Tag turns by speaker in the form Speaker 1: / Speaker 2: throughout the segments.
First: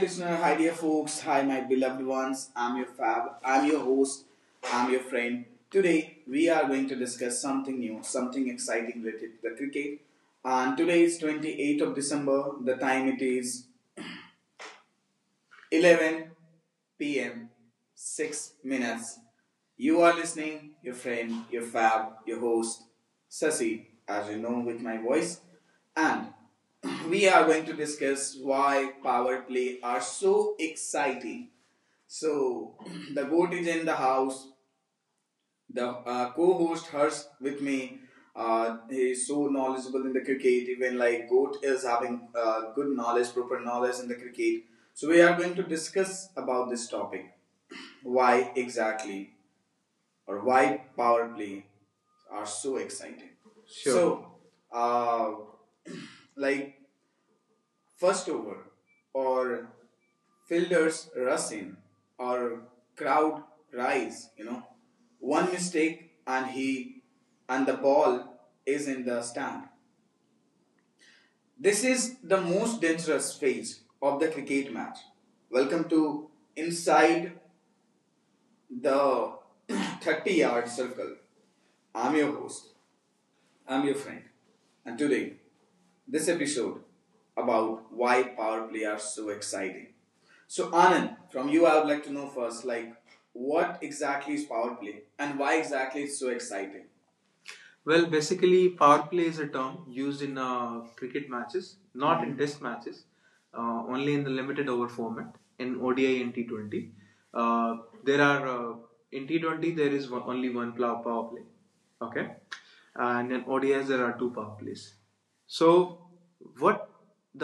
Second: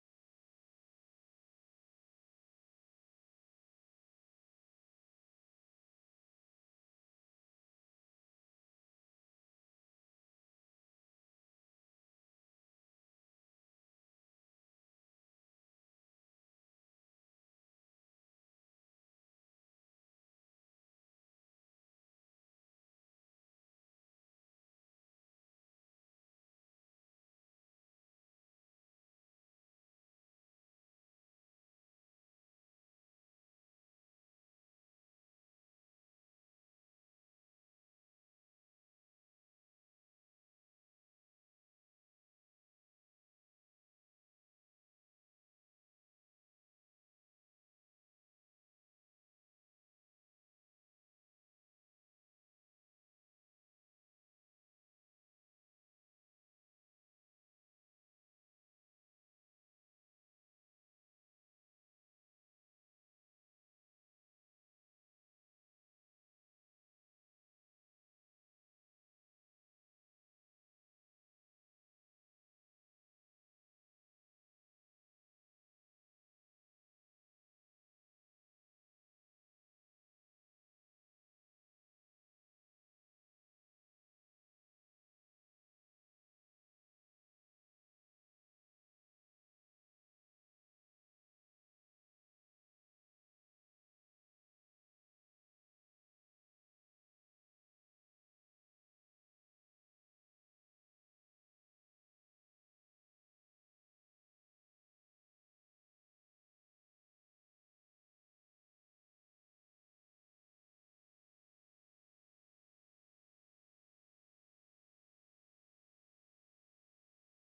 Speaker 1: listener. Hi, dear folks. Hi, my beloved ones. I'm your fab. I'm your host. I'm your friend. Today, we are going to discuss something new, something exciting related to the cricket. And today is 28th of December. The time it is 11 p.m. 6 minutes. You are listening, your friend, your fab, your host, Sasi, as you know with my voice. And we are going to discuss why power play are so exciting. So, the goat is in the house, the co-host Harsh with me. He's so knowledgeable in the cricket. Even like Goat is having good knowledge, proper knowledge in the cricket. So we are going to discuss about this topic. Why exactly, or why power play are so exciting? Sure. So, uh, like first over or fielders rush in or crowd rise, you know. One mistake and he and the ball is in the stand. This is the most dangerous phase of the cricket match. Welcome to Inside the 30 Yard Circle. I'm your host, I'm your friend, and today, this episode about why power play are so exciting. So, Anand, from you, I would like to know first, like, what exactly is power play, and why exactly it's so exciting? Well, basically, power play is a term used in cricket matches, not mm-hmm. in test matches, only in the limited over format in ODI and T20. Uh, there are in T20 there is only one power play, okay, and in ODIs there are two power plays. So what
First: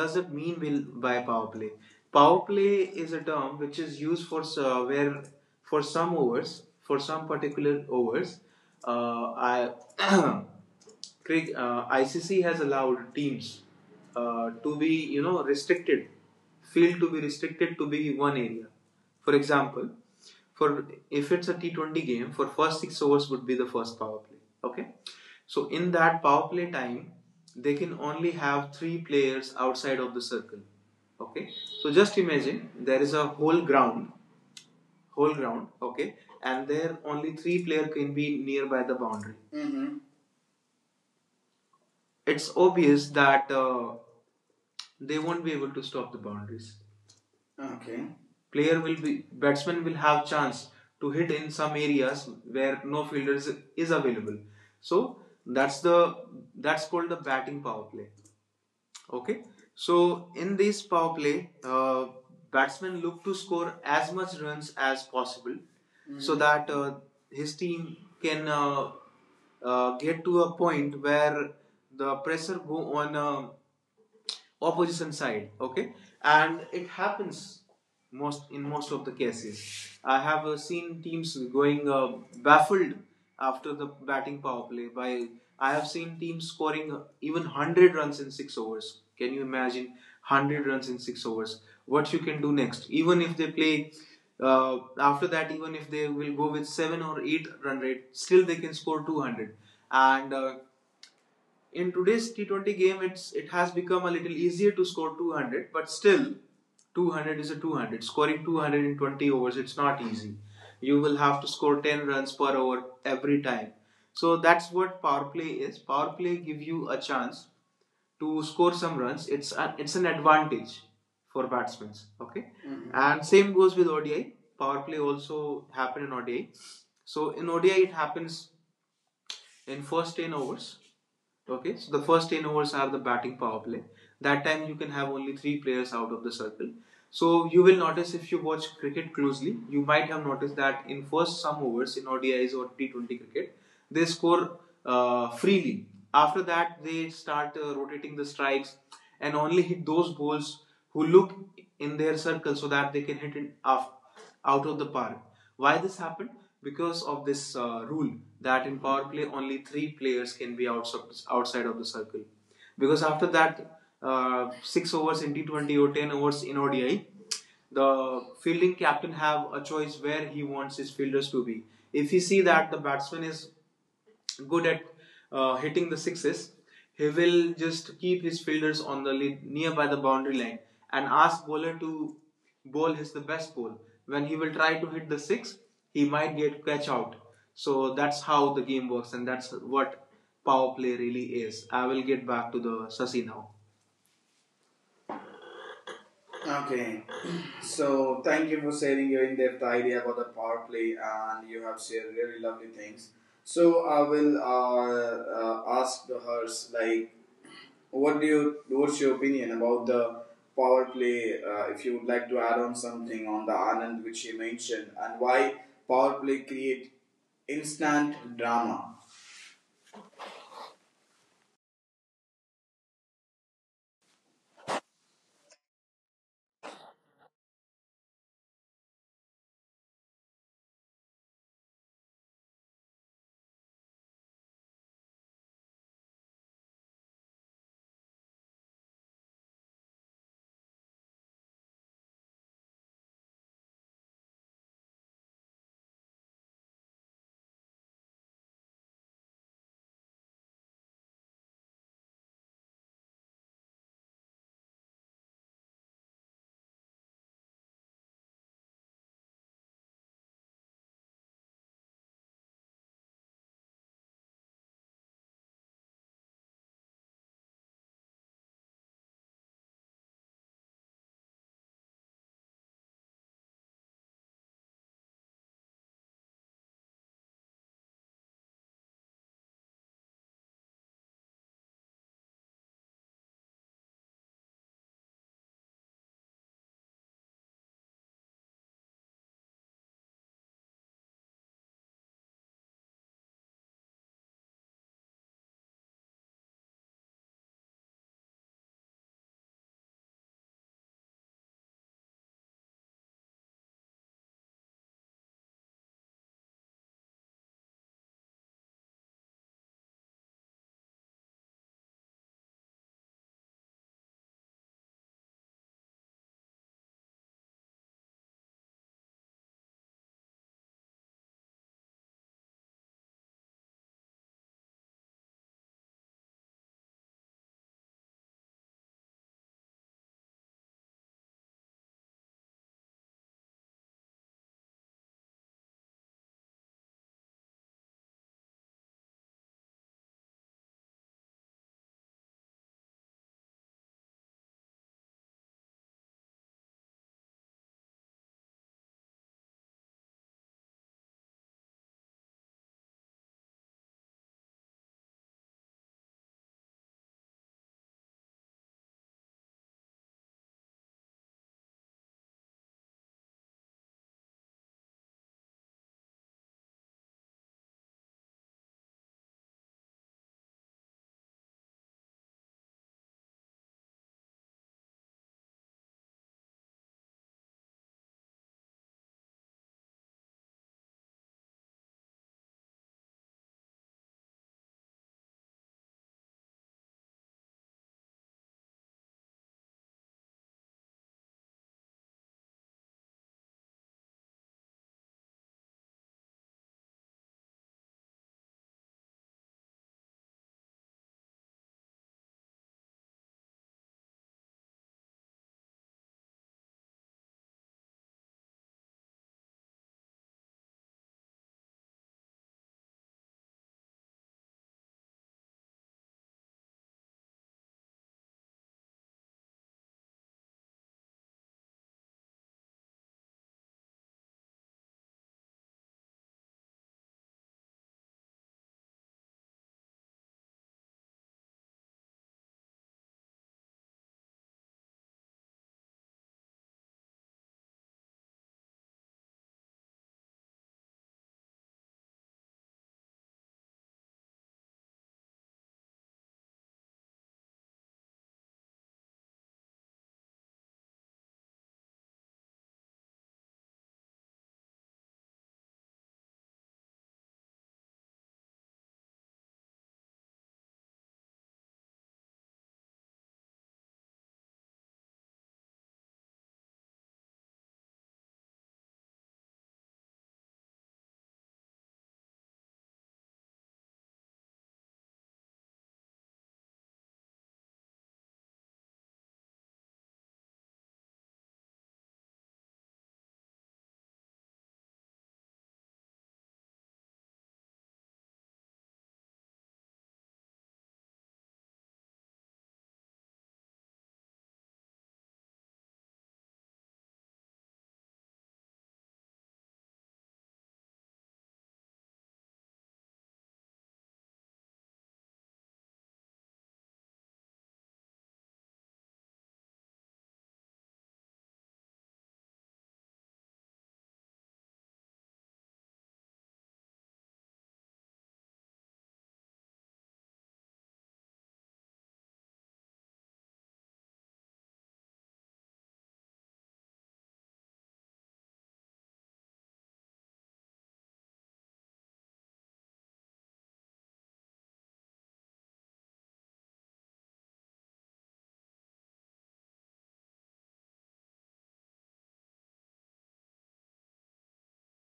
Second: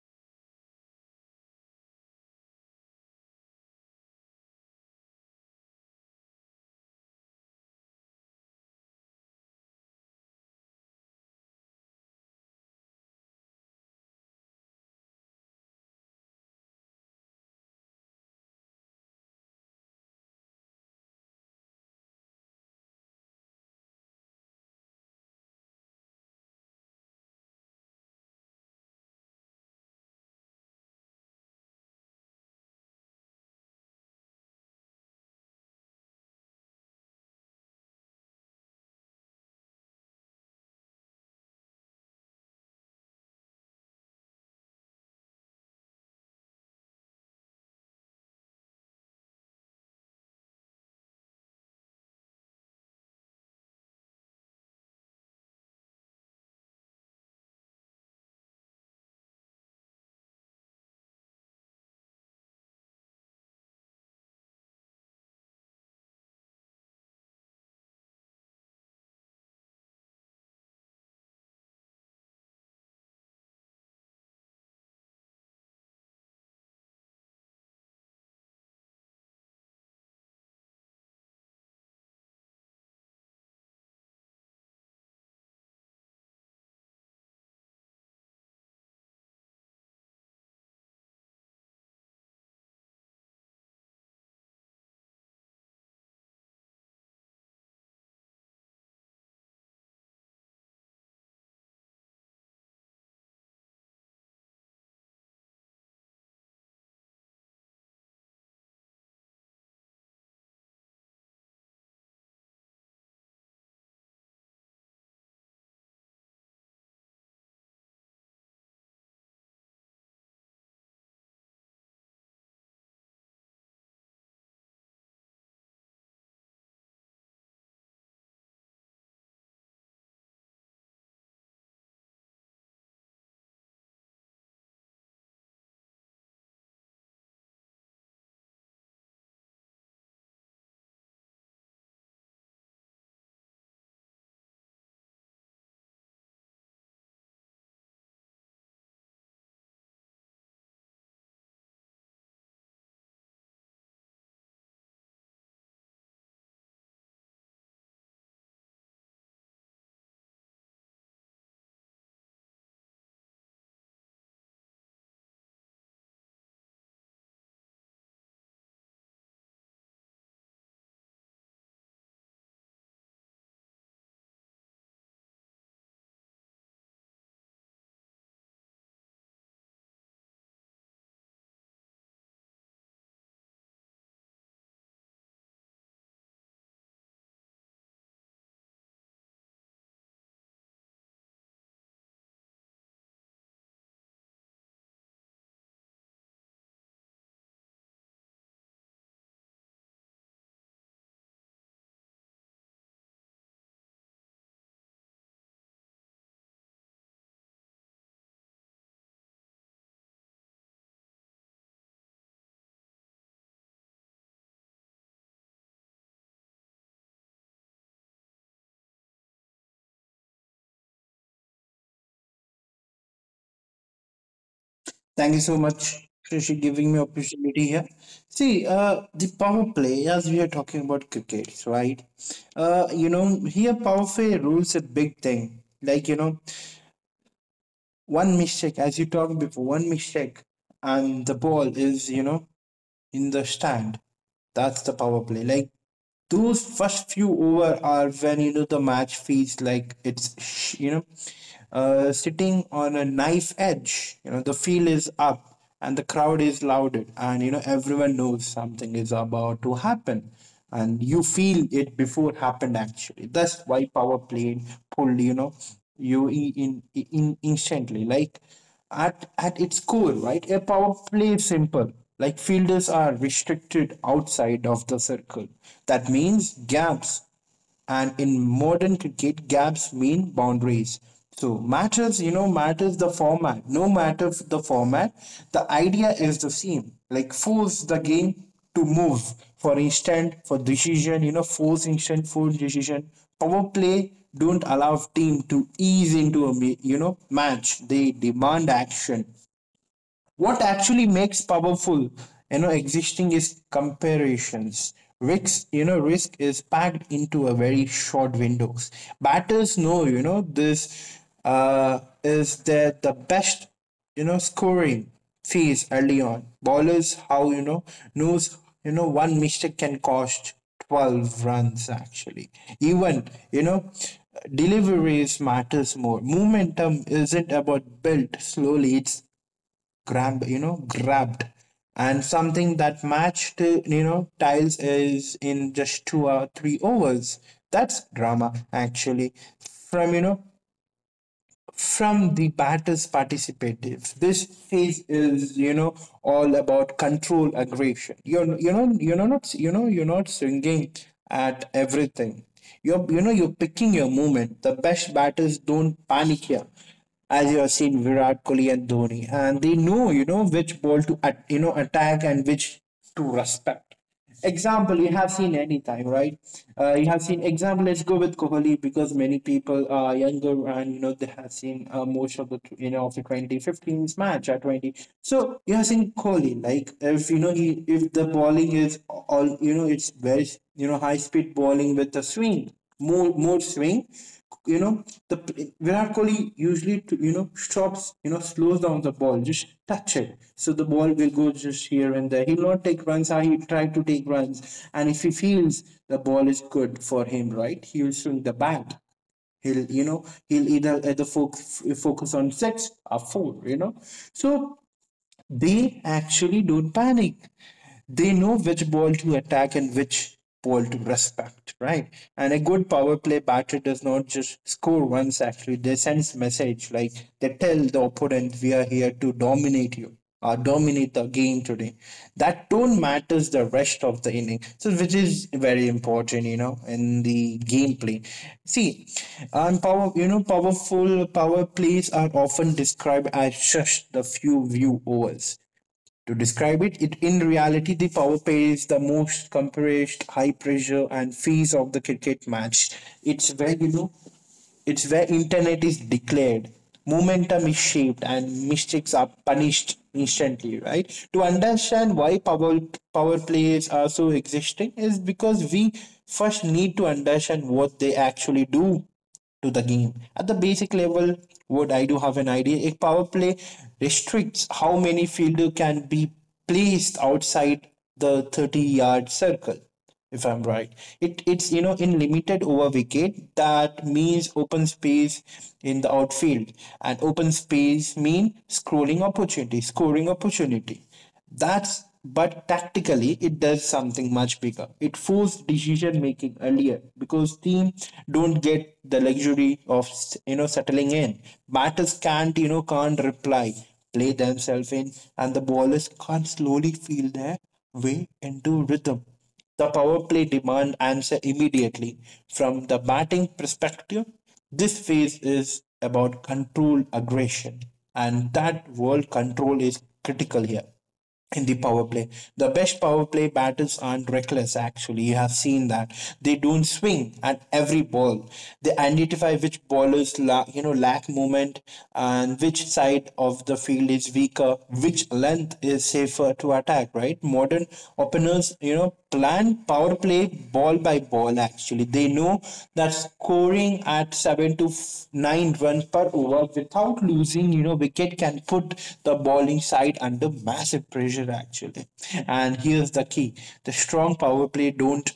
Speaker 1: does it mean by power play? Power play is a term which is used for where for some overs, for some particular overs, uh, I, ICC has allowed teams to be, you know, restricted, field to be restricted to be one area. For example, for if it's a T20 game, for first six overs would be the first power play. Okay, so in that power play time, they can only have three players outside of the circle. Okay, so just imagine there is a whole ground, whole ground. Okay, and there only three player can be nearby the boundary. Mm-hmm. It's obvious that they won't be able to stop the boundaries. Okay. Player will be batsman will have chance to hit in some areas where no fielder is available, so that's the that's called the batting power play. Okay, so in this power play, batsmen look to score as much runs as possible. Mm. So that his team can get to a point where the pressure go on opposition side. Okay, and it happens most in most of the cases. I have seen teams going baffled after the batting power play by I have seen teams scoring even 100 runs in 6 overs. Can you imagine 100 runs in 6 overs? What you can do next? Even if they play after that, even if they will go with 7 or 8 run rate, still they can score 200. And in today's T20 game, it has become a little easier to score 200, but still, 200 is a 200. Scoring 220 overs, it's not easy. You will have to score 10 runs per over every time. So that's what power play is. Power play give you a chance to score some runs. It's an advantage for batsmen. Okay, mhm, and same goes with ODI. Power play also happen in ODI. So in ODI, it happens in first 10 overs. Okay, so the first 10 overs are the batting power play. That time you can have only three players out of the circle. So you will notice if you watch cricket closely, you might have noticed that in first some overs in ODIs or T20 cricket, they score freely. After that, they start rotating the strikes and only hit those balls who look in their circle so that they can hit it off out of the park. Why this happened? Because of this rule that in power play only three players can be outside of the circle. Because after that, six overs in T20 or ten overs in ODI, the fielding captain have a choice where he wants his fielders to be. If he see that the batsman is good at hitting the sixes, he will just keep his fielders on the nearby the boundary line and ask bowler to bowl his the best ball. When he will try to hit the six, he might get catch out. So that's how the game works, and that's what power play really is. I will get back to the Sasi now. Okay, so thank you for sharing your in-depth idea about the power play, and you have shared really lovely things. So I will ask the hers, like, what's your opinion about the power play? If you would like to add on something on the Anand which she mentioned, and why power play create instant drama?
Speaker 2: Thank you so much, Shashi, giving me opportunity here. See, the power play, as we are talking about cricket, right? Here power play rules a big thing. Like, you know, one mistake, as you talked before, one mistake and the ball is, you know, in the stand. That's the power play. Like those first few over are when you know the match feels like it's sitting on a knife edge. You know the feel is up and the crowd is louded and you know everyone knows something is about to happen and you feel it before happened actually. That's why power play pulled you know you in instantly like at its core, right, a power play is simple. Like fielders are restricted outside of the circle. That means gaps. And in modern cricket, gaps mean boundaries. So matters, you know, matters the format. No matter the format, the idea is the same. Like force the game to move for instant for decision you know force instant force decision power play don't allow team to ease into a you know match. They demand action. What actually makes powerful you know existing is comparisons risk you know risk is packed into a very short windows. Batters know you know this is that the best you know scoring phase early on. Ballers how you know knows you know one mistake can cost 12 runs actually. Even you know deliveries matters more. Momentum isn't about built slowly, it's grabbed you know grabbed, and something that matched you know tiles is in just two or three overs. That's drama actually. From you know from the battle's participative. This phase is, you know, all about control aggression. You're, you know, you're not, you know, you're not swinging at everything. You're, you know, you're picking your movement. The best batters don't panic here, as you have seen Virat Kohli and Dhoni, and they know, you know, which ball to, at, you know, attack and which to respect. Example, you have seen anytime, right? You have seen example. Let's go with Kohli because many people are younger and you know they have seen most of the you know of the 2015's match at 20. So you have seen Kohli, like if you know he, if the bowling is all you know it's very you know high speed bowling with a swing, more swing. You know, the Virat Kohli usually to, you know stops, you know, slows down the ball, just touch it, so the ball will go just here and there. He'll not take runs. Ah, he try to take runs, and if he feels the ball is good for him, right, he will swing the bat. He'll you know he'll either focus on six or four. You know, so they actually don't panic. They know which ball to attack and which ball to respect, right? And a good power play batter does not just score once actually, they sends message like they tell the opponent we are here to dominate you or dominate the game today. That tone matters the rest of the inning. So which is very important, you know, in the gameplay. See, and power you know, powerful power plays are often described as just the few view overs. To describe it, it in reality the power play is the most compressed, high pressure and phase of the cricket match. It's where you know it's where internet is declared, momentum is shaped, and mistakes are punished instantly, right? To understand why power plays are so existing is because we first need to understand what they actually do to the game. At the basic level, what I do have an idea, a power play restricts how many fielder can be placed outside the 30-yard circle if I'm right. It's you know in limited over wicket that means open space in the outfield, and open space mean scrolling opportunity, scoring opportunity. That's but tactically it does something much bigger. It forces decision making earlier because team don't get the luxury of you know settling in. Batters can't you know can't reply, play themselves in, and the bowlers can't slowly feel their way into rhythm. The power play demand answer immediately. From the batting perspective, this phase is about control aggression, and that world control is critical here in the power play. The best power play batters aren't reckless, actually. You have seen that. They don't swing at every ball. They identify which ballers you know lack movement and which side of the field is weaker, which length is safer to attack, right? Modern openers, you know, planned power play ball by ball actually. They know that scoring at seven to nine runs per over without losing, you know, wicket can put the bowling side under massive pressure actually. And here's the key, the strong power play don't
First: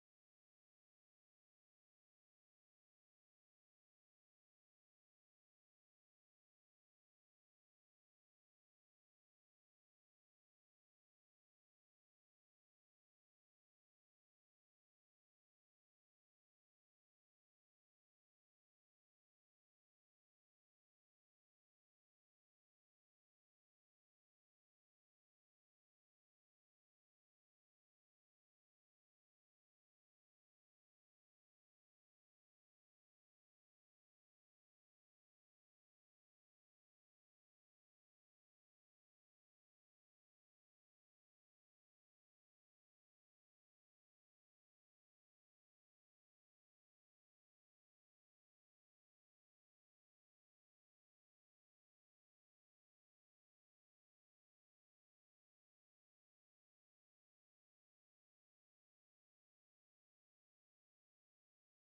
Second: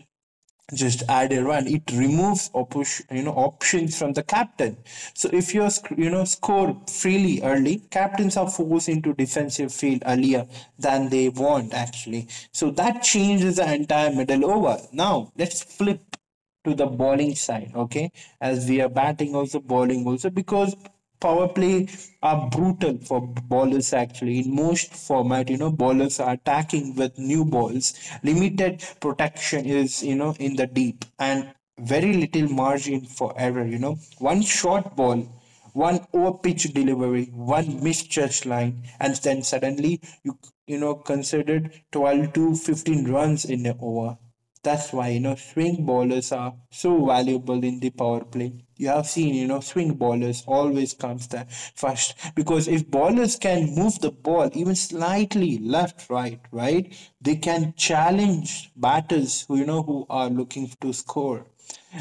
Speaker 2: just add a run, it removes you know options from the captain. So if you you know score freely early, captains are forced into defensive field earlier than they want actually. So that changes the entire middle over. Now let's flip to the bowling side, okay? As we are batting also, bowling also, because power play are brutal for bowlers actually. In most format, you know, bowlers are attacking with new balls. Limited protection is, you know, in the deep and very little margin for error, you know. One short ball, one overpitch delivery, one misjudged line, and then suddenly you know considered 12 to 15 runs in an over. That's why you know swing bowlers are so valuable in the power play. You have seen you know swing bowlers always comes there first because if bowlers can move the ball even slightly left right they can challenge batters who you know who are looking to score.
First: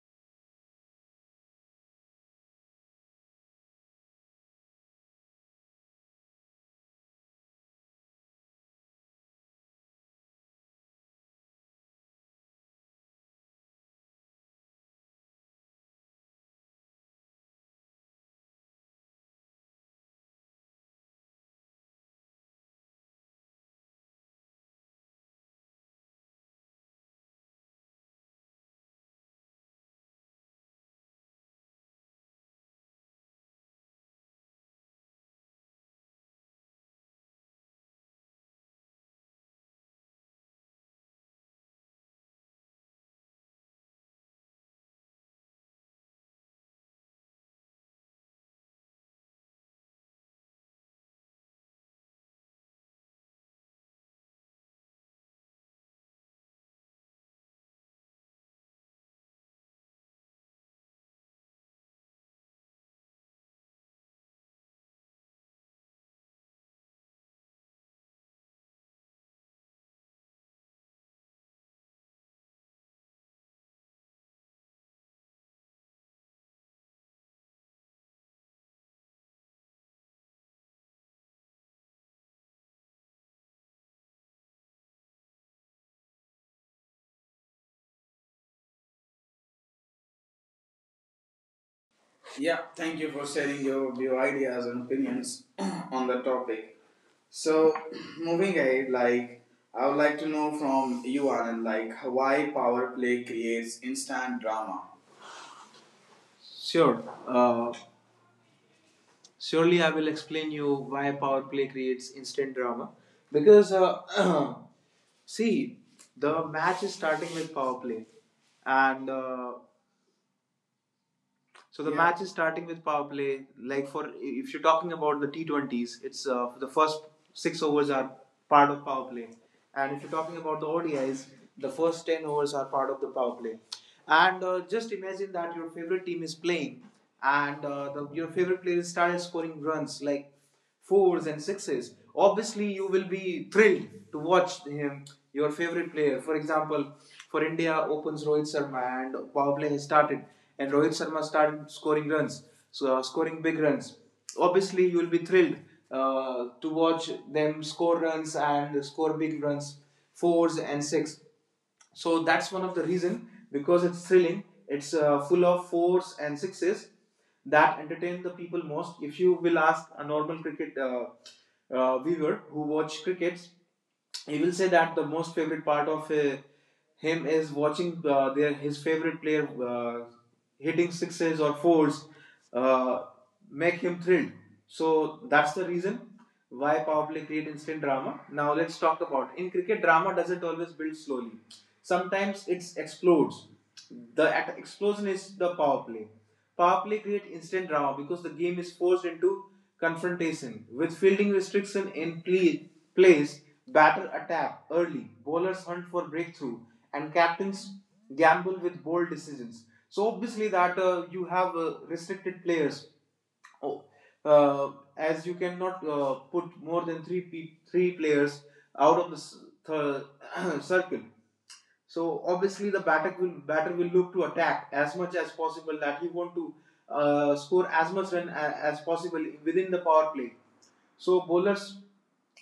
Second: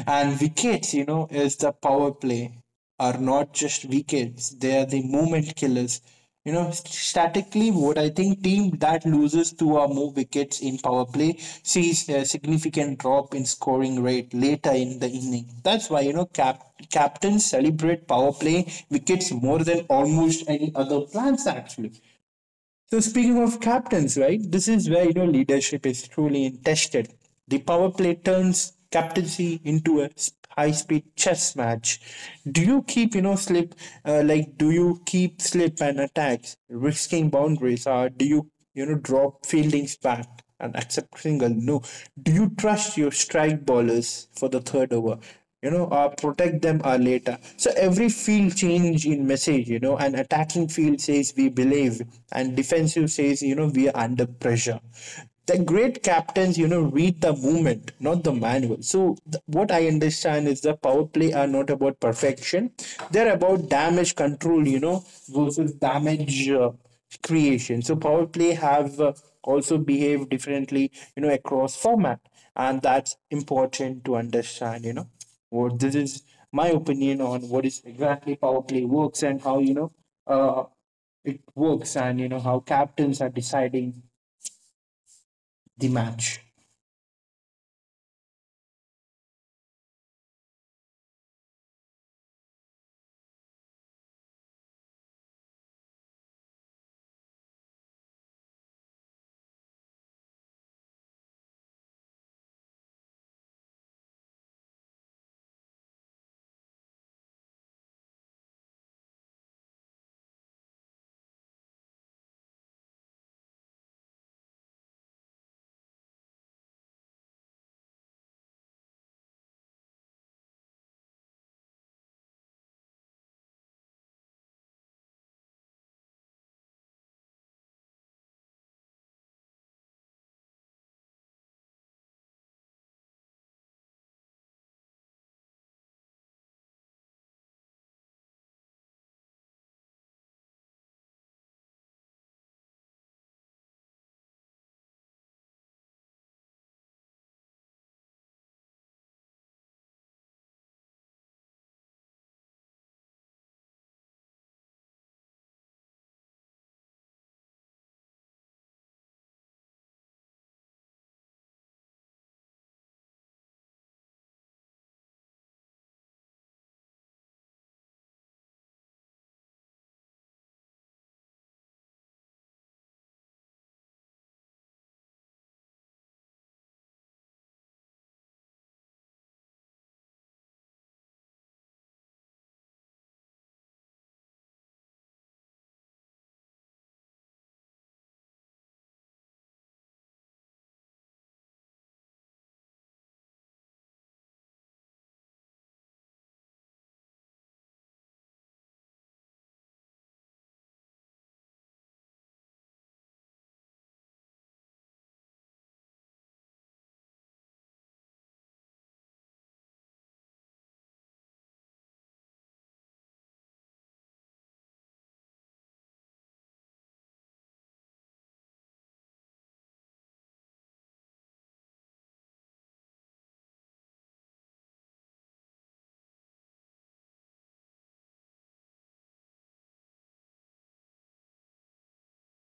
Speaker 2: And wickets, you know, is the power play are not just wickets, they are the moment killers. You know, statically, what I think team that loses two or more wickets in power play sees a significant drop in scoring rate later in the inning. That's why, you know, captains celebrate power play wickets more than almost any other plans, actually. So speaking of captains, right? This is where you know leadership is truly tested. The power play turns captaincy into a high-speed chess match. Do you keep you know slip like do you keep slip and attacks, risking boundaries, or do you you know, drop Fielding's back and accept single. No. Do you trust your strike ballers for the third over? You know, protect them later. So every field change in message, you know, and attacking field says we believe, and defensive says, you know, we are under pressure. The great captains, you know, read the movement, not the manual. So what I understand is the power play are not about perfection; they're about damage control, you know, versus damage creation. So Power Play have also behaved differently, you know, across format, and that's important to understand. You know, what this is my opinion on what is exactly Power Play works and how you know uh, it works, and you know how captains are deciding the match.
Speaker 1: Yeah, thank you for sharing your ideas and opinions on the topic. So, moving ahead, like I would like to know from you, Anand, like why power play creates instant drama. Sure. Uh, surely I will explain you why power play creates instant drama. Because, see, the match is starting with power play. And so the yeah match is starting with power play. Like for if you're talking about the T20s, it's the first six overs are part of power play, and if you're talking about the ODIs, the first ten overs are part of the power play. And just imagine that your favorite team is playing, and your favorite player started scoring runs like fours and sixes, obviously you will be thrilled to watch him, your favorite player. For example, for India opens Rohit Sharma and power play has started, and Rohit Sharma started scoring runs, so scoring big runs. Obviously, you will be thrilled to watch them score runs and score big runs, fours and six. So that's one of the reason, because it's thrilling, it's full of fours and sixes that entertain the people most. If you will ask a normal cricket viewer who watch crickets, he will say that the most favorite part of him is watching their his favorite player hitting sixes or fours uh, make him thrilled. So that's the reason why power play create instant drama. Now let's talk about in cricket drama doesn't always build slowly. Sometimes it explodes. The at explosion is the power play. Power play create instant drama because the game is forced into confrontation with fielding restriction in play, place. Batter attack early, bowlers hunt for breakthrough, and captains gamble with bold decisions. So obviously that you have restricted players. Oh, uh, as you cannot put more than three players out of the thir- circle. So obviously the batter will look to attack as much as possible. That he want to score as much as possible within the power play. So bowlers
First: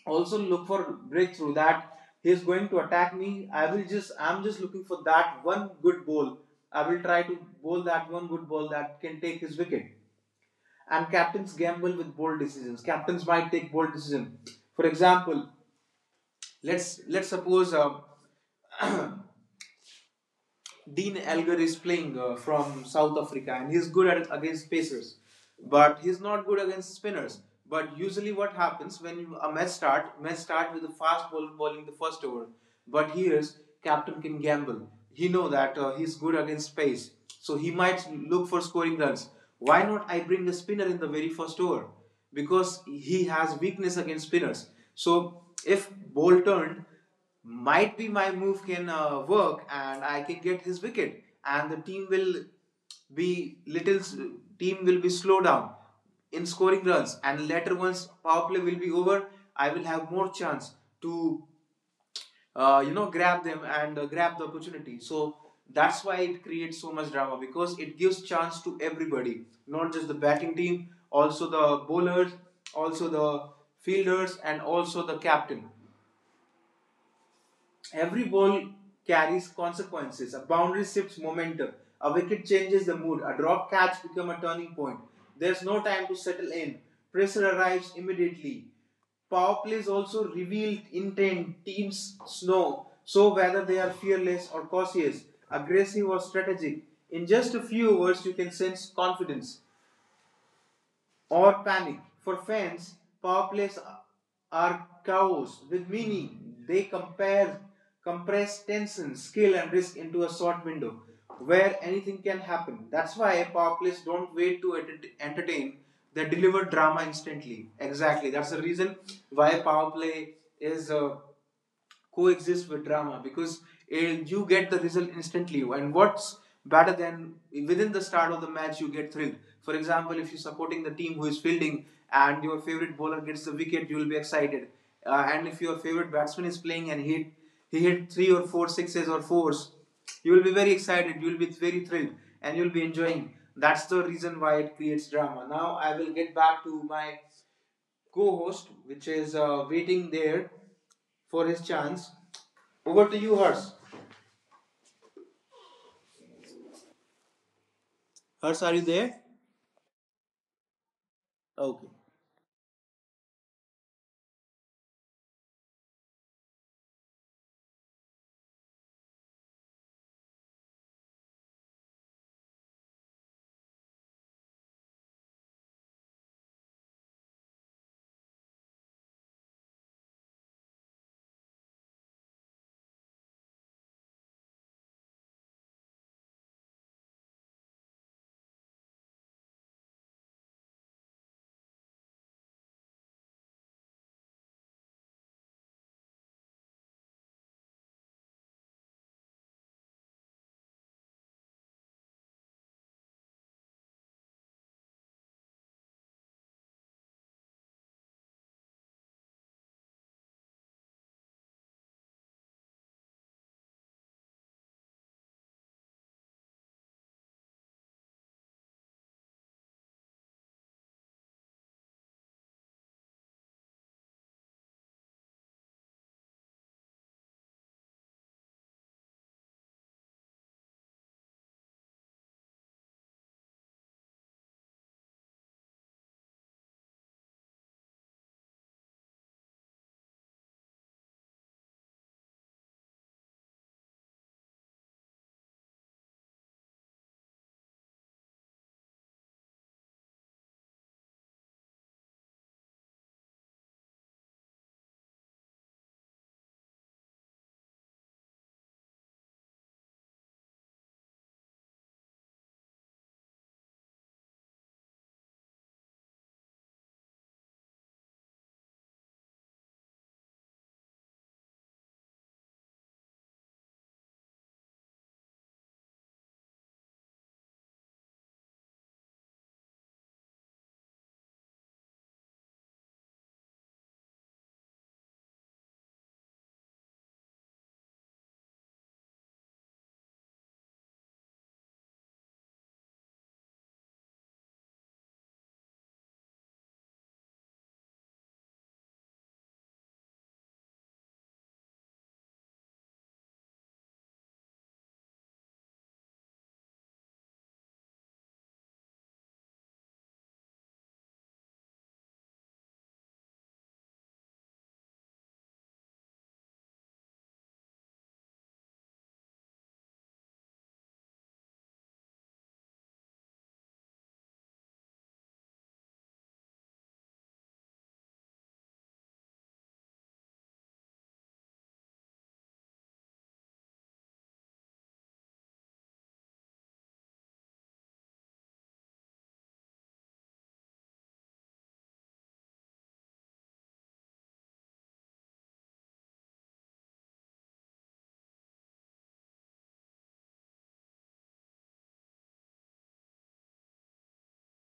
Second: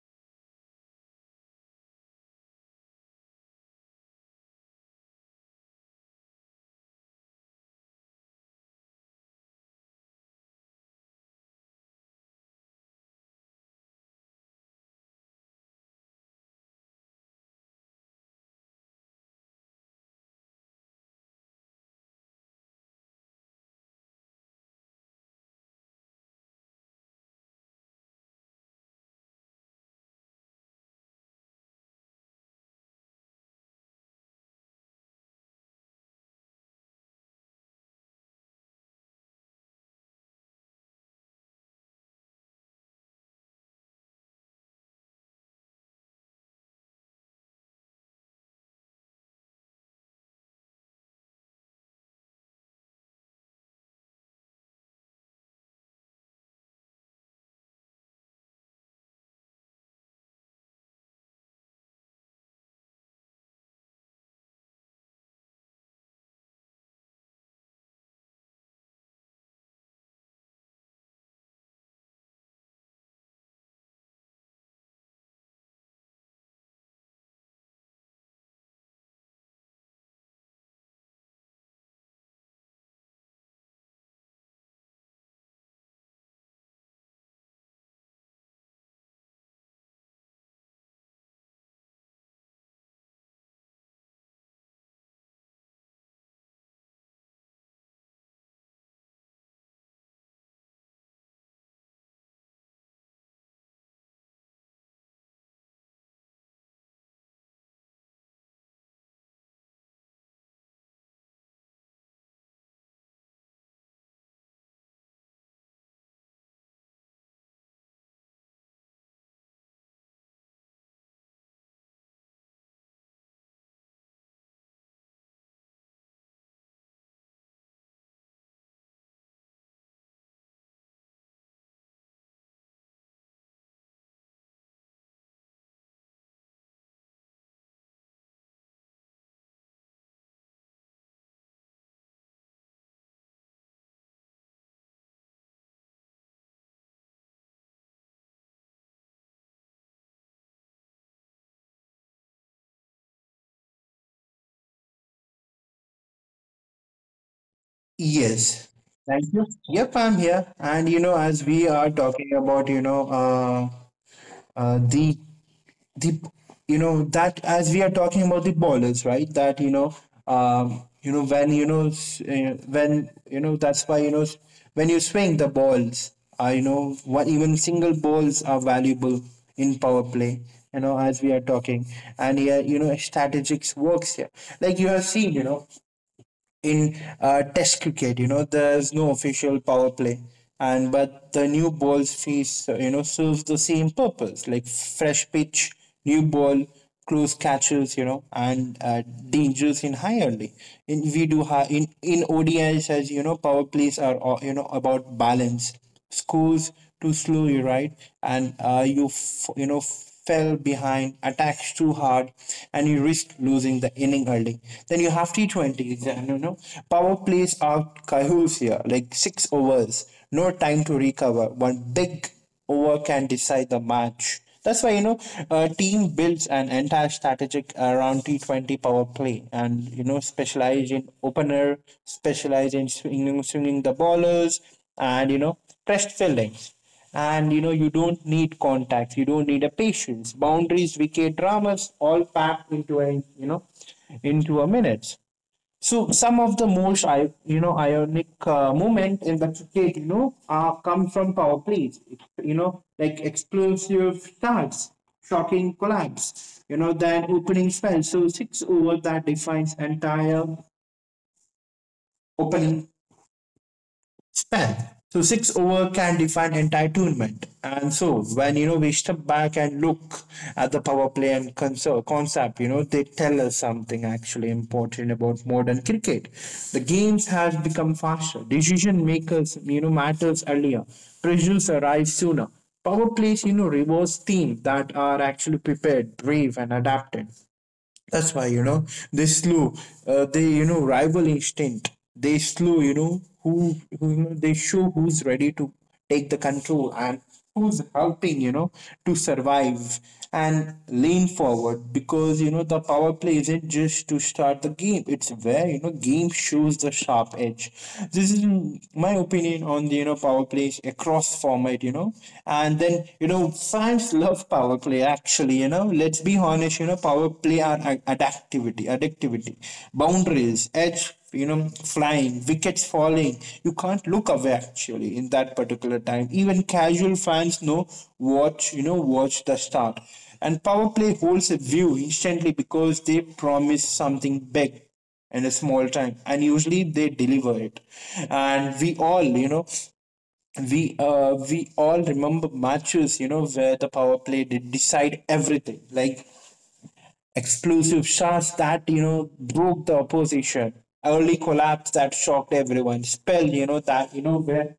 Speaker 1: also look for breakthrough. That he is going to attack me. I'm just looking for that one good ball. I will try to bowl that one good ball that can take his wicket. And captains gamble with bold decisions. Captains might take bold decision. For example, let's suppose, Dean Elgar is playing from South Africa, and he's good at against pacers, but he's not good against spinners. But usually, what happens when a match start? Match start with a fast ball bowling the first over. But here's captain can gamble. He know that he's good against pace, so he might look for scoring runs. Why not I bring a spinner in the very first over? Because he has weakness against spinners. So if ball turned, might be my move can work and I can get his wicket and the be little team will be slow down in scoring runs, and later once power play will be over I will have more chance to you know, grab them and grab the opportunity. So that's why it creates so much drama, because it gives chance to everybody, not just the batting team, also the bowlers, also the fielders, and also the captain. Every ball carries consequences. A boundary shifts momentum. A wicket changes the mood. A drop catch becomes a turning point. There's no time to settle in. Pressure arrives immediately. Power plays also reveal intent. Teams know so whether they are fearless or cautious, aggressive or strategic. In just a few words, you can sense confidence or panic. For fans, power plays are chaos with meaning. They compare compress tension, skill, and risk into a short window where anything can happen. That's why power plays don't wait to entertain. They deliver drama instantly. Exactly. That's the reason why power play is coexist with drama because you get the result instantly. And what's better than within the start of the match, you get thrilled. For example, if you're supporting the team who is fielding and your favorite bowler gets the wicket, you will be excited. And if your favorite batsman is playing and he hit three or four sixes or fours, you will be very excited. You will be very thrilled, and you will be enjoying. That's the reason why it creates drama. Now I will get back to my co-host, which is waiting there for his chance. Over to you, Hers.
Speaker 2: Yes.
Speaker 1: Hers, are you
Speaker 2: Thank
Speaker 1: there?
Speaker 2: you. Yep, I'm here. And you know, as we are
Speaker 1: Okay.
Speaker 2: talking about, you know, the the you know that as we are talking about the bowlers, right that you know when you know when you know that's why you know when you swing the balls you know what even single balls are valuable in power play you know as we are talking. And here you know strategics works here, like you have seen you know in test cricket you know there's no official power play, and but the new balls fees you know serves the same purpose, like fresh pitch, new ball, close catches you know and dangers in high early in we do high in ODIs as you know power plays are you know about balance. Schools too slow you right, and you you know fell behind attacks too hard and you risk losing the inning early. Then you have T20 exam you know power plays out kahoos here like 6 overs, no time to recover. One big over can decide the match. That's why you know a team builds an entire strategic around T20 power play, and you know specialize in opener, specialize in swinging, the ballers, and you know stressed feelings, and you know you don't need contacts, you don't need a patience boundaries vk dramas all packed into a you know into a minute. So some of the most I you know ionic moment in the cricket you know are come from power plays you know, like explosive starts, shocking collapse you know, then opening spell, so six over that defines entire opening span. So six over can define entire tournament. And so when you know we step back and look at the power play and concept, you know they tell us something actually important about modern cricket. The games has become faster. Decision makers, you know, matters earlier. Pressures arrive sooner. Power plays, you know, rewards teams that are actually prepared, brave, and adapted. That's why, you know, they slew, they, you know, rival instinct. They slew, you know, who you know, they show who's ready to take the control and who's helping, you know, to survive and lean forward because, you know, the power play isn't just to start the game. It's where, you know, game shows the sharp edge. This is my opinion on the, you know, power plays across format, you know, and then, you know, final fans love power play actually. You know let's be honest, you know power play are adaptivity addictivity boundaries edge, you know flying wickets falling, you can't look away actually in that particular time. Even casual fans know watch you know watch the start, and power play holds a view instantly because they promise something big in a small time and usually they deliver it. And we all you know we all remember matches you know where the power play did decide everything, like exclusive shots that you know broke the opposition, early collapse that shocked everyone, spell you know that you know where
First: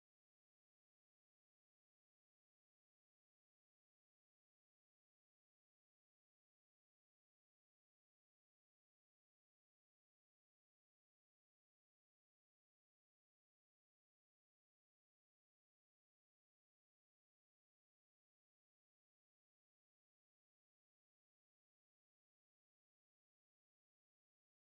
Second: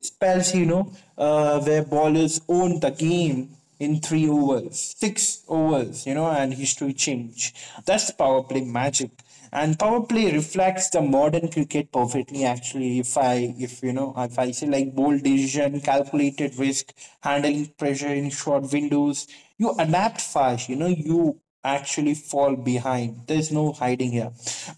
Speaker 2: spells, you know, where bowlers own the game in 3 overs, 6 overs, you know, and history change. That's power play magic. And power play reflects the modern cricket perfectly. Actually, if I, if you know, if I say like bold decision, calculated risk, handling pressure in short windows, you adapt fast. You know, you actually fall behind. There's no hiding here.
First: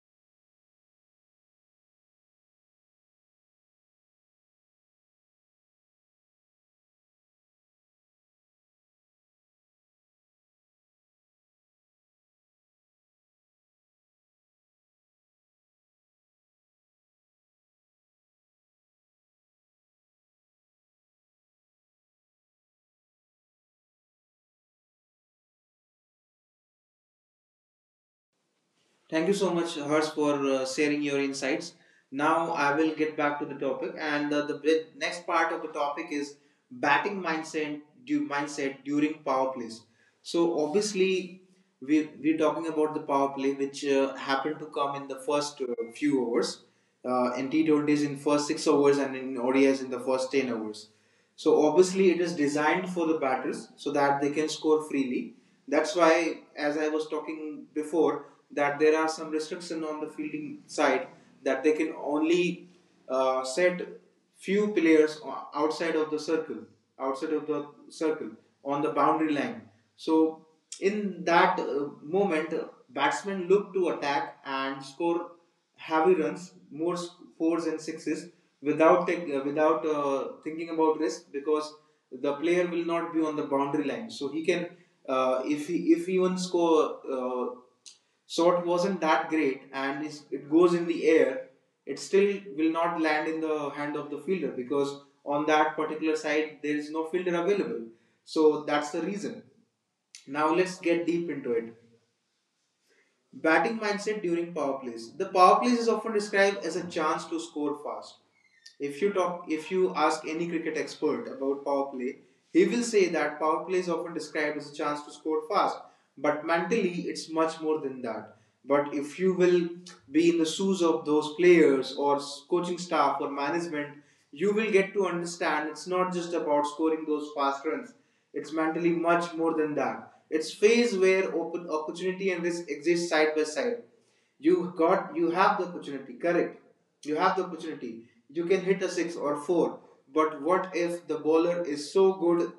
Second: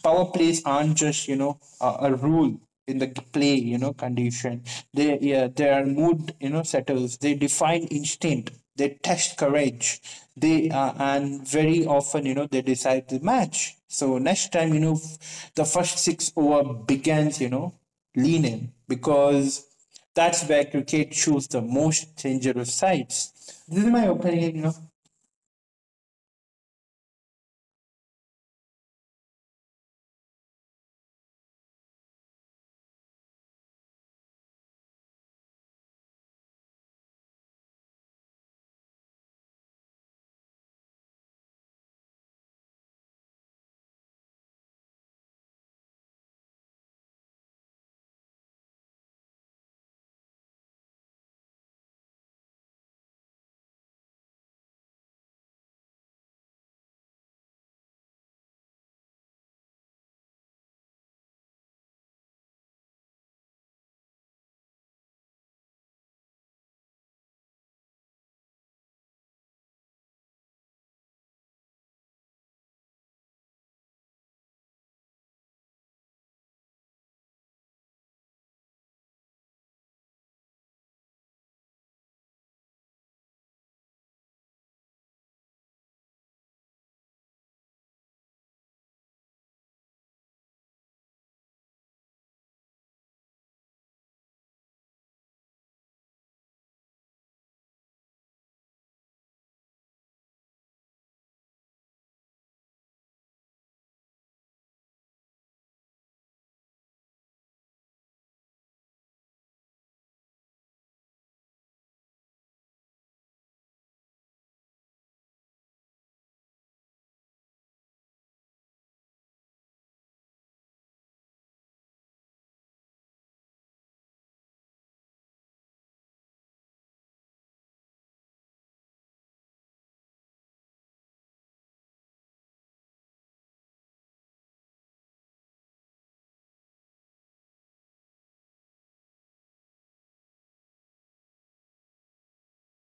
Speaker 2: Power plays aren't just you know a rule in the play you know condition, they yeah their mood you know settles, they define instinct, they test courage, they and very often you know they decide the match. So next time you know the first 6 over begins you know lean in because that's where cricket shows the most dangerous sides. This is my opinion you know
Speaker 1: Thank you so much, Hers, for sharing your insights. Now I will get back to the topic, and next part of the topic is batting mindset, mindset during power plays. So obviously, we're talking about the power play, which happened to come in the first few overs, in T20s in first six overs, and in ODIs in the first ten overs. So obviously it is designed for the batters so that they can score freely. That's why, as I was talking before, that there are some restriction on the fielding side that they can only set few players outside of the circle, outside of the circle on the boundary line. So in that moment, batsmen look to attack and score heavy runs, more fours and sixes without thinking about risk because the player will not be on the boundary line. So he can if even score shot wasn't that great and it goes in the air, it still will not land in the hand of the fielder because on that particular side there is no fielder available. So that's the reason. Now let's get deep into it. Batting mindset during power plays. The power plays is often described as a chance to score fast. If you ask any cricket expert about power play, he will say that power play is often described as a chance to score fast. But mentally, it's much more than that. But if you will be in the shoes of those players or coaching staff or management, you will get to understand it's not just about scoring those fast runs. It's mentally much more than that. It's phase where open opportunity and risk exist side by side. You have the opportunity, correct? You have the opportunity. You can hit a six or four. But what if the bowler is so good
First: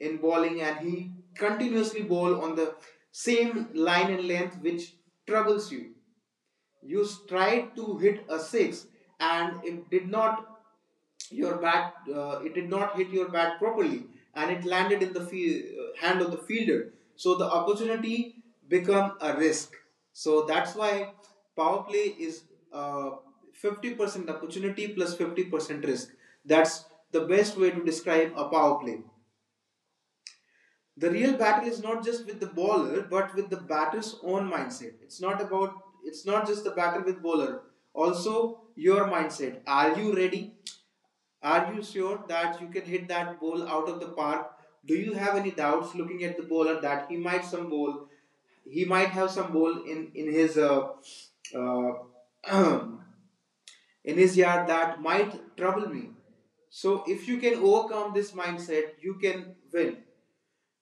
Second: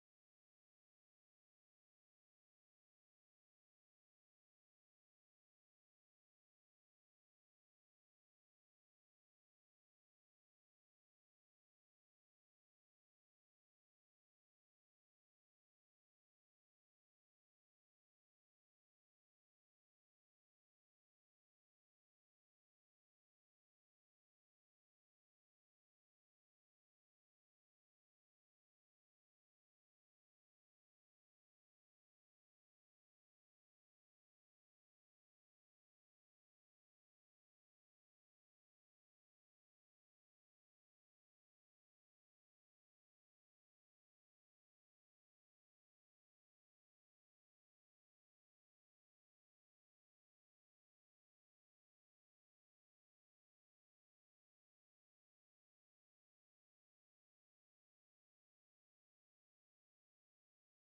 Speaker 1: in bowling and he continuously bowl on the same line and length which troubles you? You tried to hit a six and it did not, your bat, it did not hit your bat properly and it landed in the field, hand of the fielder. So the opportunity become a risk. So that's why power play is uh, 50% opportunity, 50% risk. That's the best way to describe a power play. The real battle is not just with the bowler but with the batter's own mindset. It's not just the battle with bowler, also your mindset. Are you ready? Are you sure that you can hit that ball out of the park? Do you have any doubts looking at the bowler that he might have some ball in his uh, in his yard that might trouble me? So if you can overcome this mindset, you can win.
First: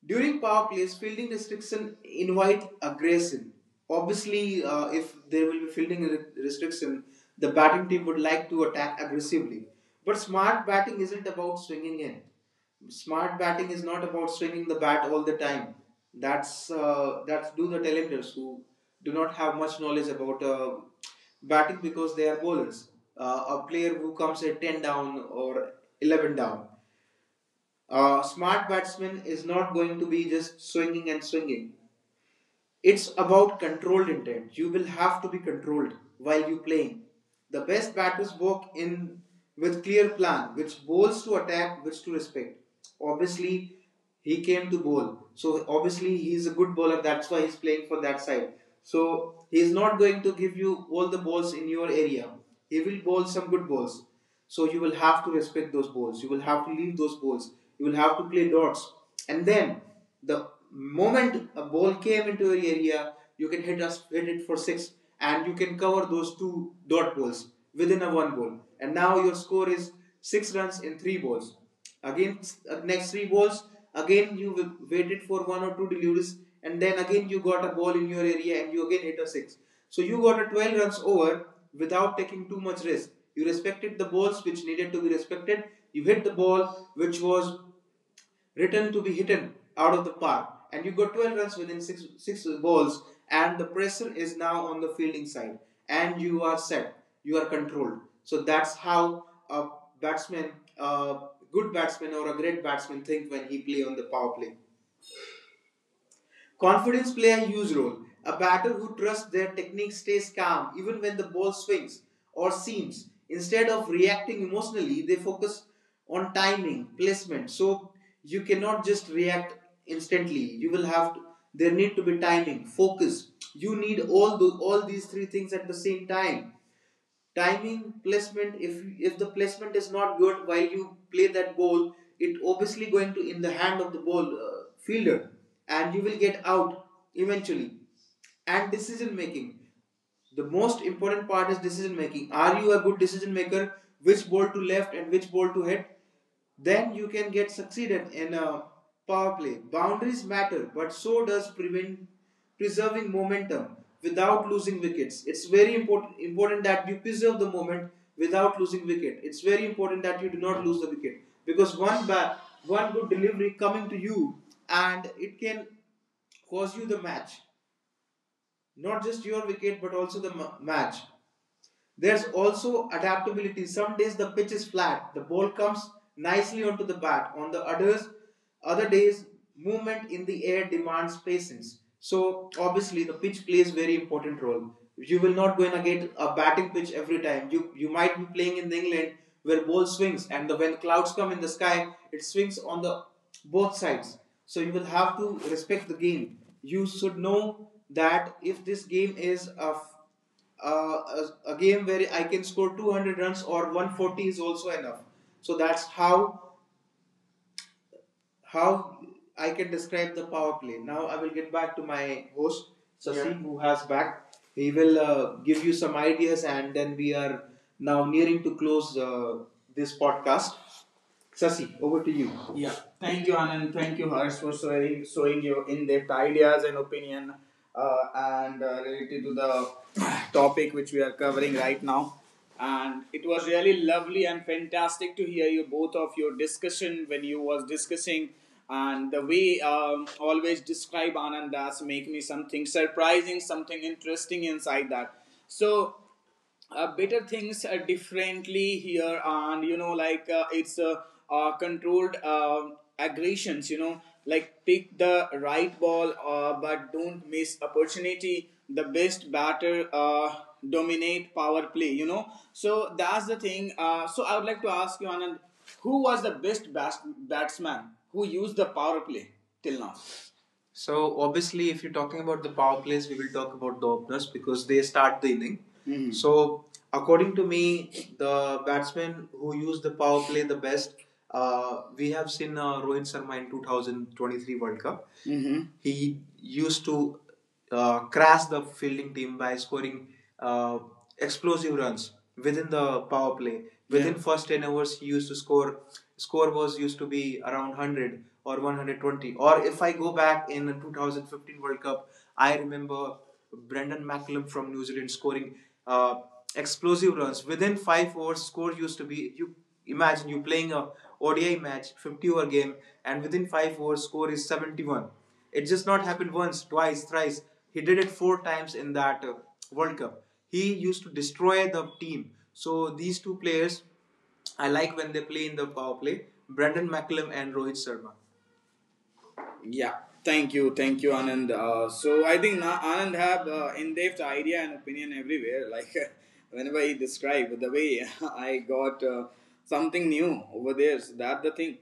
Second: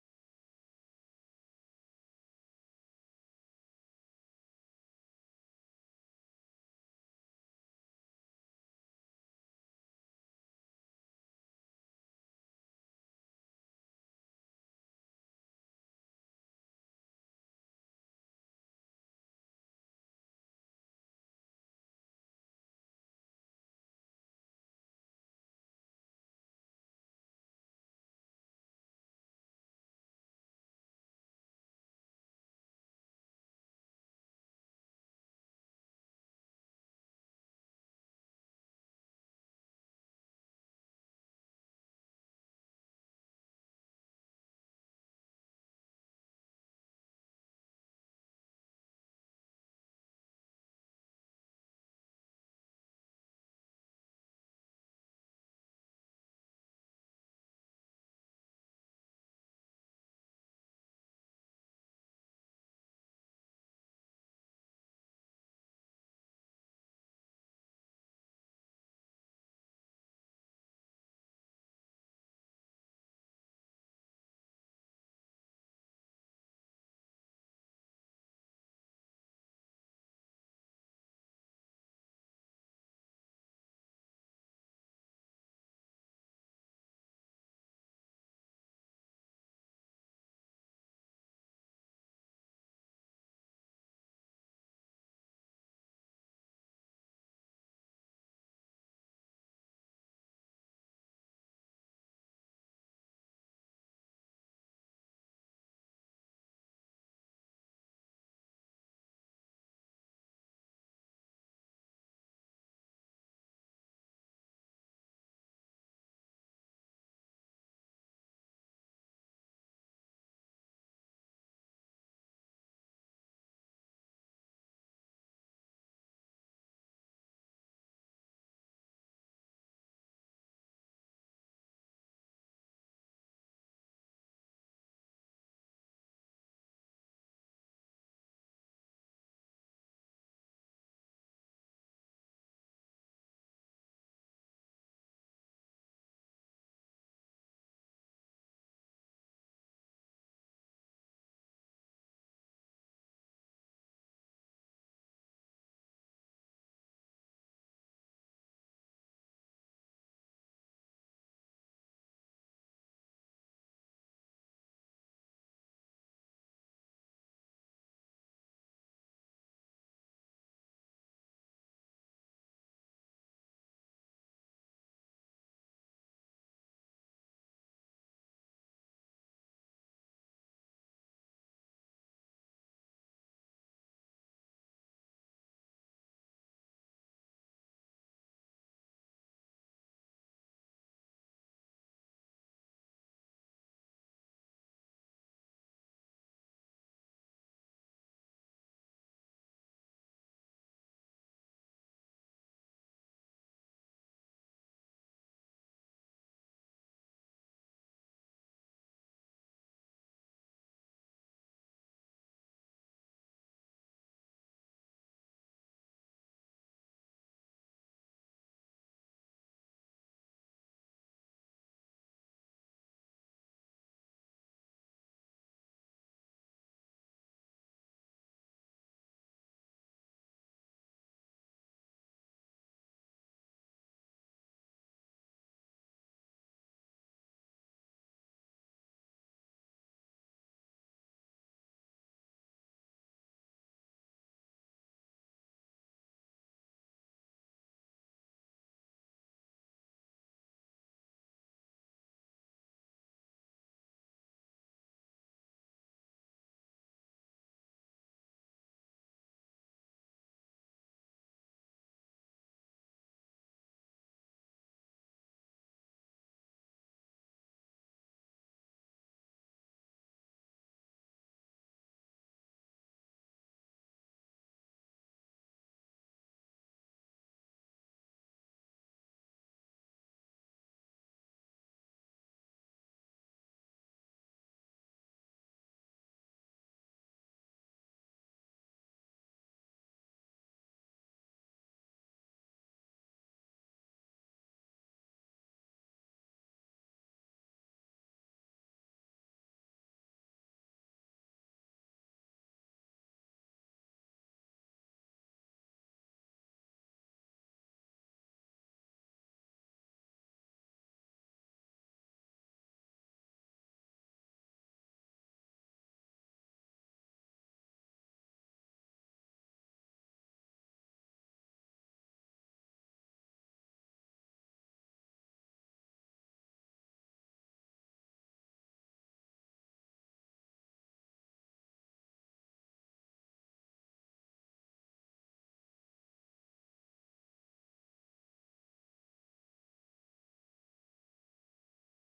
Speaker 1: During power plays, fielding restriction invite aggression. Obviously, if there will be restriction, the batting team would like to attack aggressively. But smart batting isn't about swinging in. Smart batting is not about swinging the bat all the time. That's do the tailenders who do not have much knowledge about batting because they are bowlers. A player who comes at ten down or eleven down, a smart batsman is not going to be just swinging and swinging. It's about controlled intent. You will have to be controlled while you playing. The best batters walk in with clear plan, which bowls to attack, which to respect. Obviously, he came to bowl, so obviously he is a good bowler. That's why he's playing for that side. So he is not going to give you all the balls in your area. He will bowl some good balls. So you will have to respect those balls. You will have to leave those balls. You will have to play dots. And then the moment a ball came into your area, you can hit it for six, and you can cover those two dot balls within a one ball. And now your score is six runs in three balls. Again, next three balls, again you waited for one or two deliveries, and then again you got a ball in your area and you again hit a six. So you got a 12 runs over without taking too much risk. You respected the balls which needed to be respected. You hit the ball which was written to be hidden out of the park, and you got 12 runs within six balls, and the pressure is now on the fielding side, and you are set, you are controlled. So that's how a batsman, a good batsman or a great batsman, think when he play on the power play. Confidence plays a huge role. A batter who trusts their technique stays calm even when the ball swings or seams. Instead of reacting emotionally, they focus on timing, placement. So you cannot just react instantly. You will have to, there need to be timing, focus. You need all these three things at the same time, timing, placement. If the placement is not good while you play that ball, it obviously going to in the hand of the ball fielder and you will get out eventually. And decision making, the most important part is decision making. Are you a good decision maker? Which ball to left and which ball to hit? Then you can get succeeded in a power play. Boundaries matter, but so does prevent preserving momentum without losing wickets. It's very important that you preserve the moment without losing wicket. It's very important that you do not lose the wicket because one good delivery coming to you, and it can cause you the match, not just your wicket but also the match. There's also adaptability. Some days the pitch is flat, the ball comes nicely onto the bat. Other days, movement in the air demands patience. So obviously, the pitch plays very important role. You will not go and get a batting pitch every time. You might be playing in England where ball swings, and when clouds come in the sky, it swings on the both sides. So you will have to respect the game. You should know that if this game is a game where I can score 200 runs or 140 is also enough. So that's how I can describe the power play. Now I will get back to my host Sasi, yeah, who has back. He will give you some ideas, and then we are now nearing to close this podcast. Sasi, over to you. Yeah, thank you, Anand. Thank you, Harsh, for showing your in depth ideas and opinion and related to the topic which we are covering right now. And it was really lovely and fantastic to hear you both of your discussion when you was discussing, and the way always describe Anand as make me something surprising, something interesting inside that. So better things differently here and you know like it's controlled aggressions, you know, like pick the right ball, but don't miss opportunity, the best batter dominate power play, you know. So that's the thing. So I would like to ask you, Anand, who was the batsman who used the power play till now? So obviously, if you're talking about the power plays, we will talk about the openers because they start the inning. Mhm. So according to me, the batsmen who use the power play the best, we have seen Rohit Sharma in 2023 World Cup. Mm-hmm. He used to crash the fielding team by scoring uh, explosive runs within the power play. Within, yeah, first ten overs, he used to score. Score was used to be around 100 or 120. Or if I go back in the 2015 World Cup, I remember Brendan McCullum from New Zealand scoring uh, explosive runs within 5 overs. Score used to be you imagine you playing a ODI match, 50 over game, and within 5 overs score is 71. It just not happened once, twice, thrice. He did it 4 times in that World Cup. He used to destroy the team. So these two players, I like when they play in the power play. Brendan McCullum and Rohit Sharma. Yeah, thank you, Anand. So I think Anand have in-depth idea and opinion everywhere. Like whenever he described the way I got something new over there, so that the thing.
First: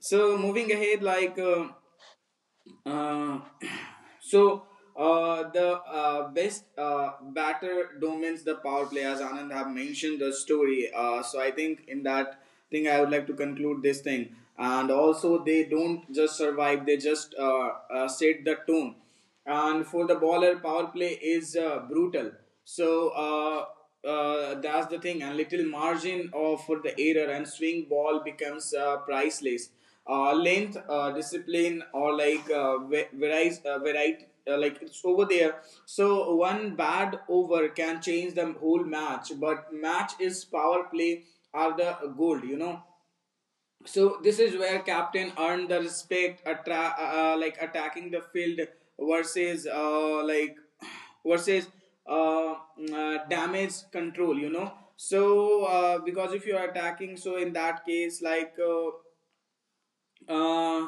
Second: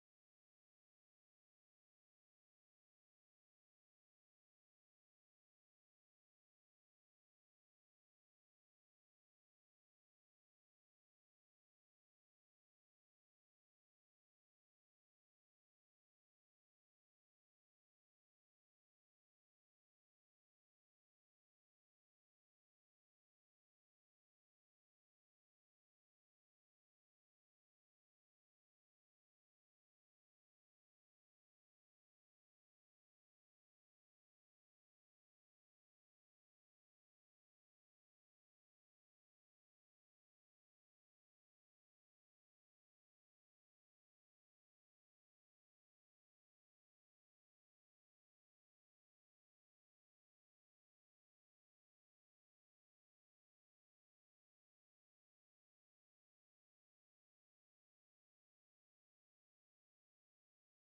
Speaker 1: So moving ahead, like. Uh, so the best batter dominates the power play as Anand have mentioned the story. So I think in that thing I would like to conclude this thing. And also they don't just survive; they just set the tone. And for the bowler, power play is brutal. So that's the thing. And little margin of for the error and swing ball becomes priceless length, discipline, or like variety, like it's over there. So one bad over can change the whole match, but match is power play are the gold, you know. So this is where captain earned the respect, like attacking the field versus like versus damage control, you know. So because if you are attacking, so in that case, like. Uh,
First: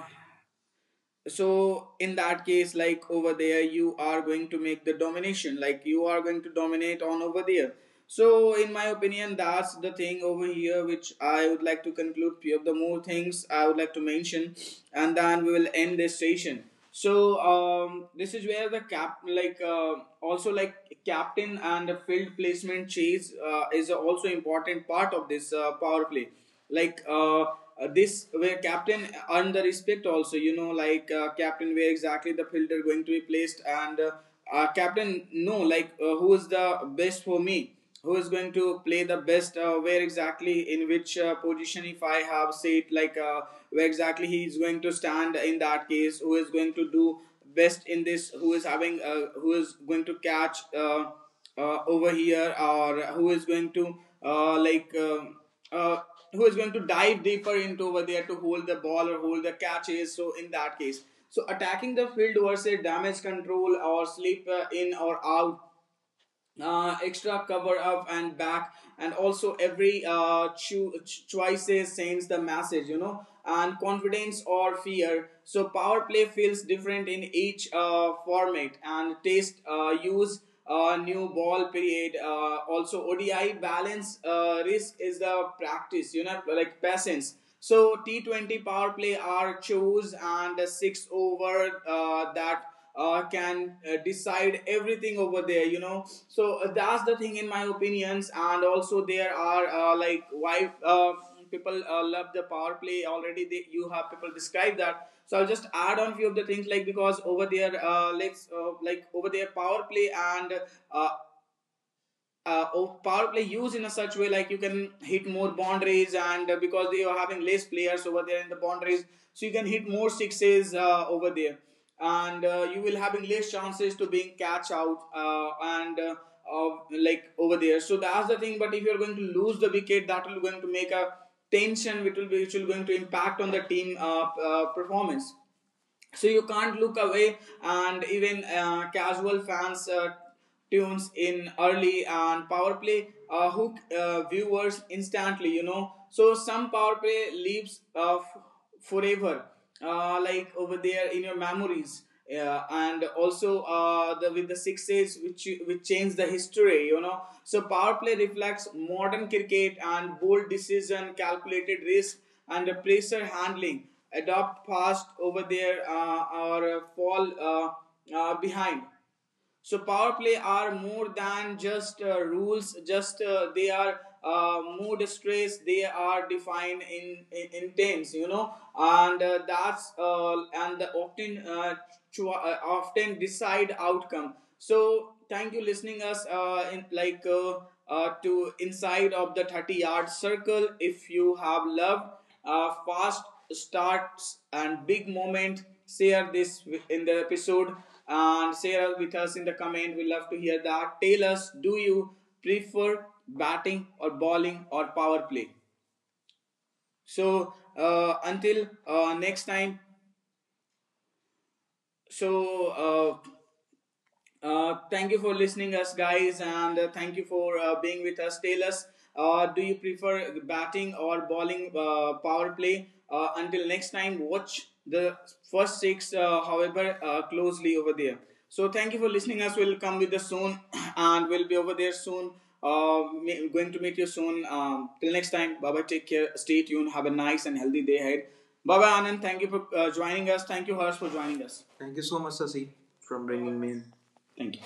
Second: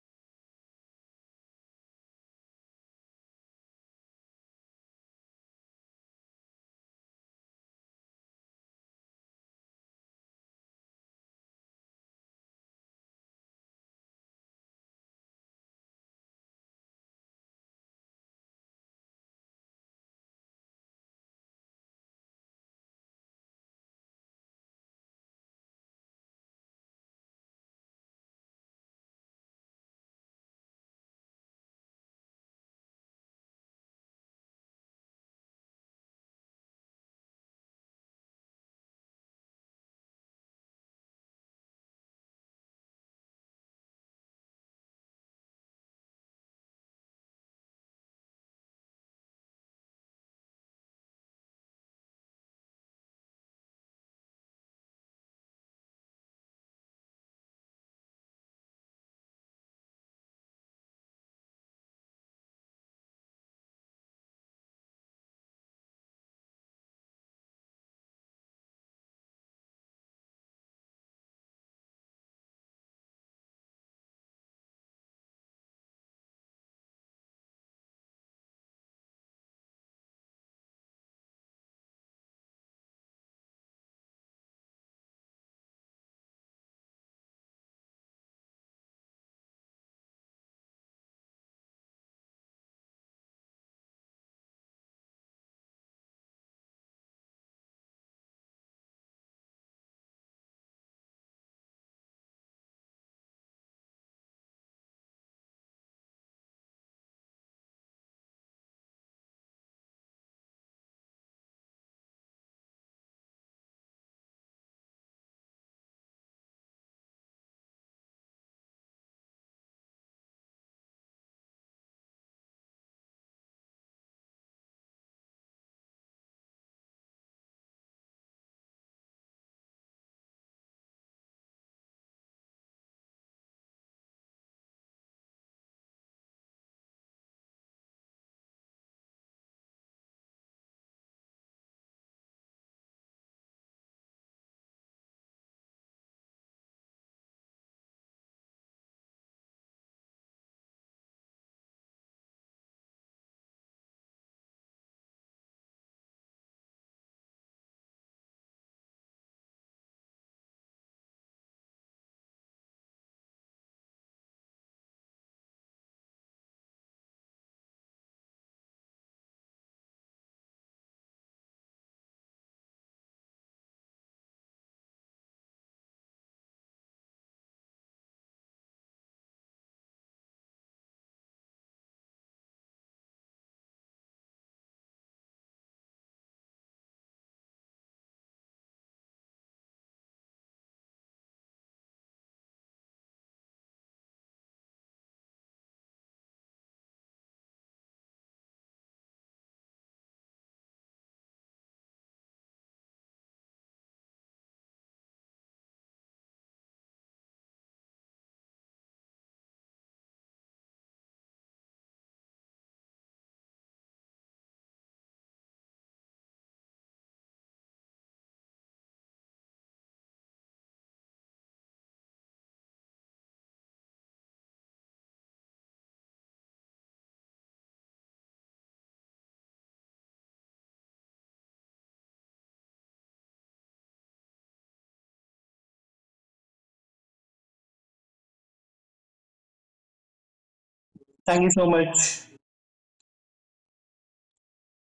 Speaker 1: so in that case like over there you are going to make the domination like you are going to dominate on over there, so in my opinion that's the thing over here which I would like to conclude. Few of the more things I would like to mention and then we will end this session. So this is where the cap, also like captain and the field placement chase is also important part of this power play. like uh, uh, this where captain earned the respect also, you know. Captain where exactly the fielder going to be placed, and captain, no, who is the best for me, who is going to play the best, where exactly, in which position, if I have said, where exactly he is going to stand, in that case who is going to do best in this, who is having who is going to catch, over here, or who is going to uh, like uh, uh, who is going to dive deeper into over there to hold the ball or hold the catches. So in that case, so attacking the field versus damage control, or slip in or out, extra cover up and back. And also every choices sends the message, you know, and confidence or fear. So power play feels different in each format and taste, use, new ball period, also ODI balance, risk is the practice, you know, like patience. So T20 power play are choose, and the 6 over, that can decide everything over there, you know. So that's the thing in my opinions. And also there are, like why people love the power play already, they, you have people describe that, so I'll just add on few of the things. Like, because over there, let's like over there power play, and uh, of power play used in a such way, like you can hit more boundaries, and because they are having less players over there in the boundaries, so you can hit more sixes over there. And you will having less chances to being catch out and uh, like Over there, so that's the thing. But if you're going to lose the wicket, that will going to make a tension, which will going to impact on the team performance. So you can't look away. And even casual fans tunes in early, and power play hook viewers instantly, you know. So some power play lives, forever, like over there in your memories, yeah. And also the with the sixes which changed the history, you know. So power play reflects modern cricket and bold decision, calculated risk, and the pressure handling. Adopt fast over there or fall uh, behind. So power play are more than just rules. Just they are mood stress. They are defined in intents, you know, and that's and the often, often decide outcome. So thank you listening us, in like to inside of the 30-yard circle. If you have loved fast starts and big moment, share this in the episode and share with us in the comment. We love to hear that. Tell us, do you prefer batting or bowling or power play? So until next time. So. Uh, Thank you for listening us, guys, and thank you for being with us. Tell us, do you prefer batting or bowling power play? Until next time, watch the first six, however, closely over there. So thank you for listening us. We'll come with us soon, and we'll be over there soon. Uh, Going to meet you soon. Till next time, bye bye. Take care. Stay tuned. Have a nice and healthy day ahead. Bye bye, Anand. Thank you for joining us. Thank you, Harsh, for
Speaker 2: thank you
Speaker 1: joining
Speaker 2: so
Speaker 1: us. Thank you
Speaker 2: much
Speaker 1: so much, Sasi, for bringing me in. Thank you.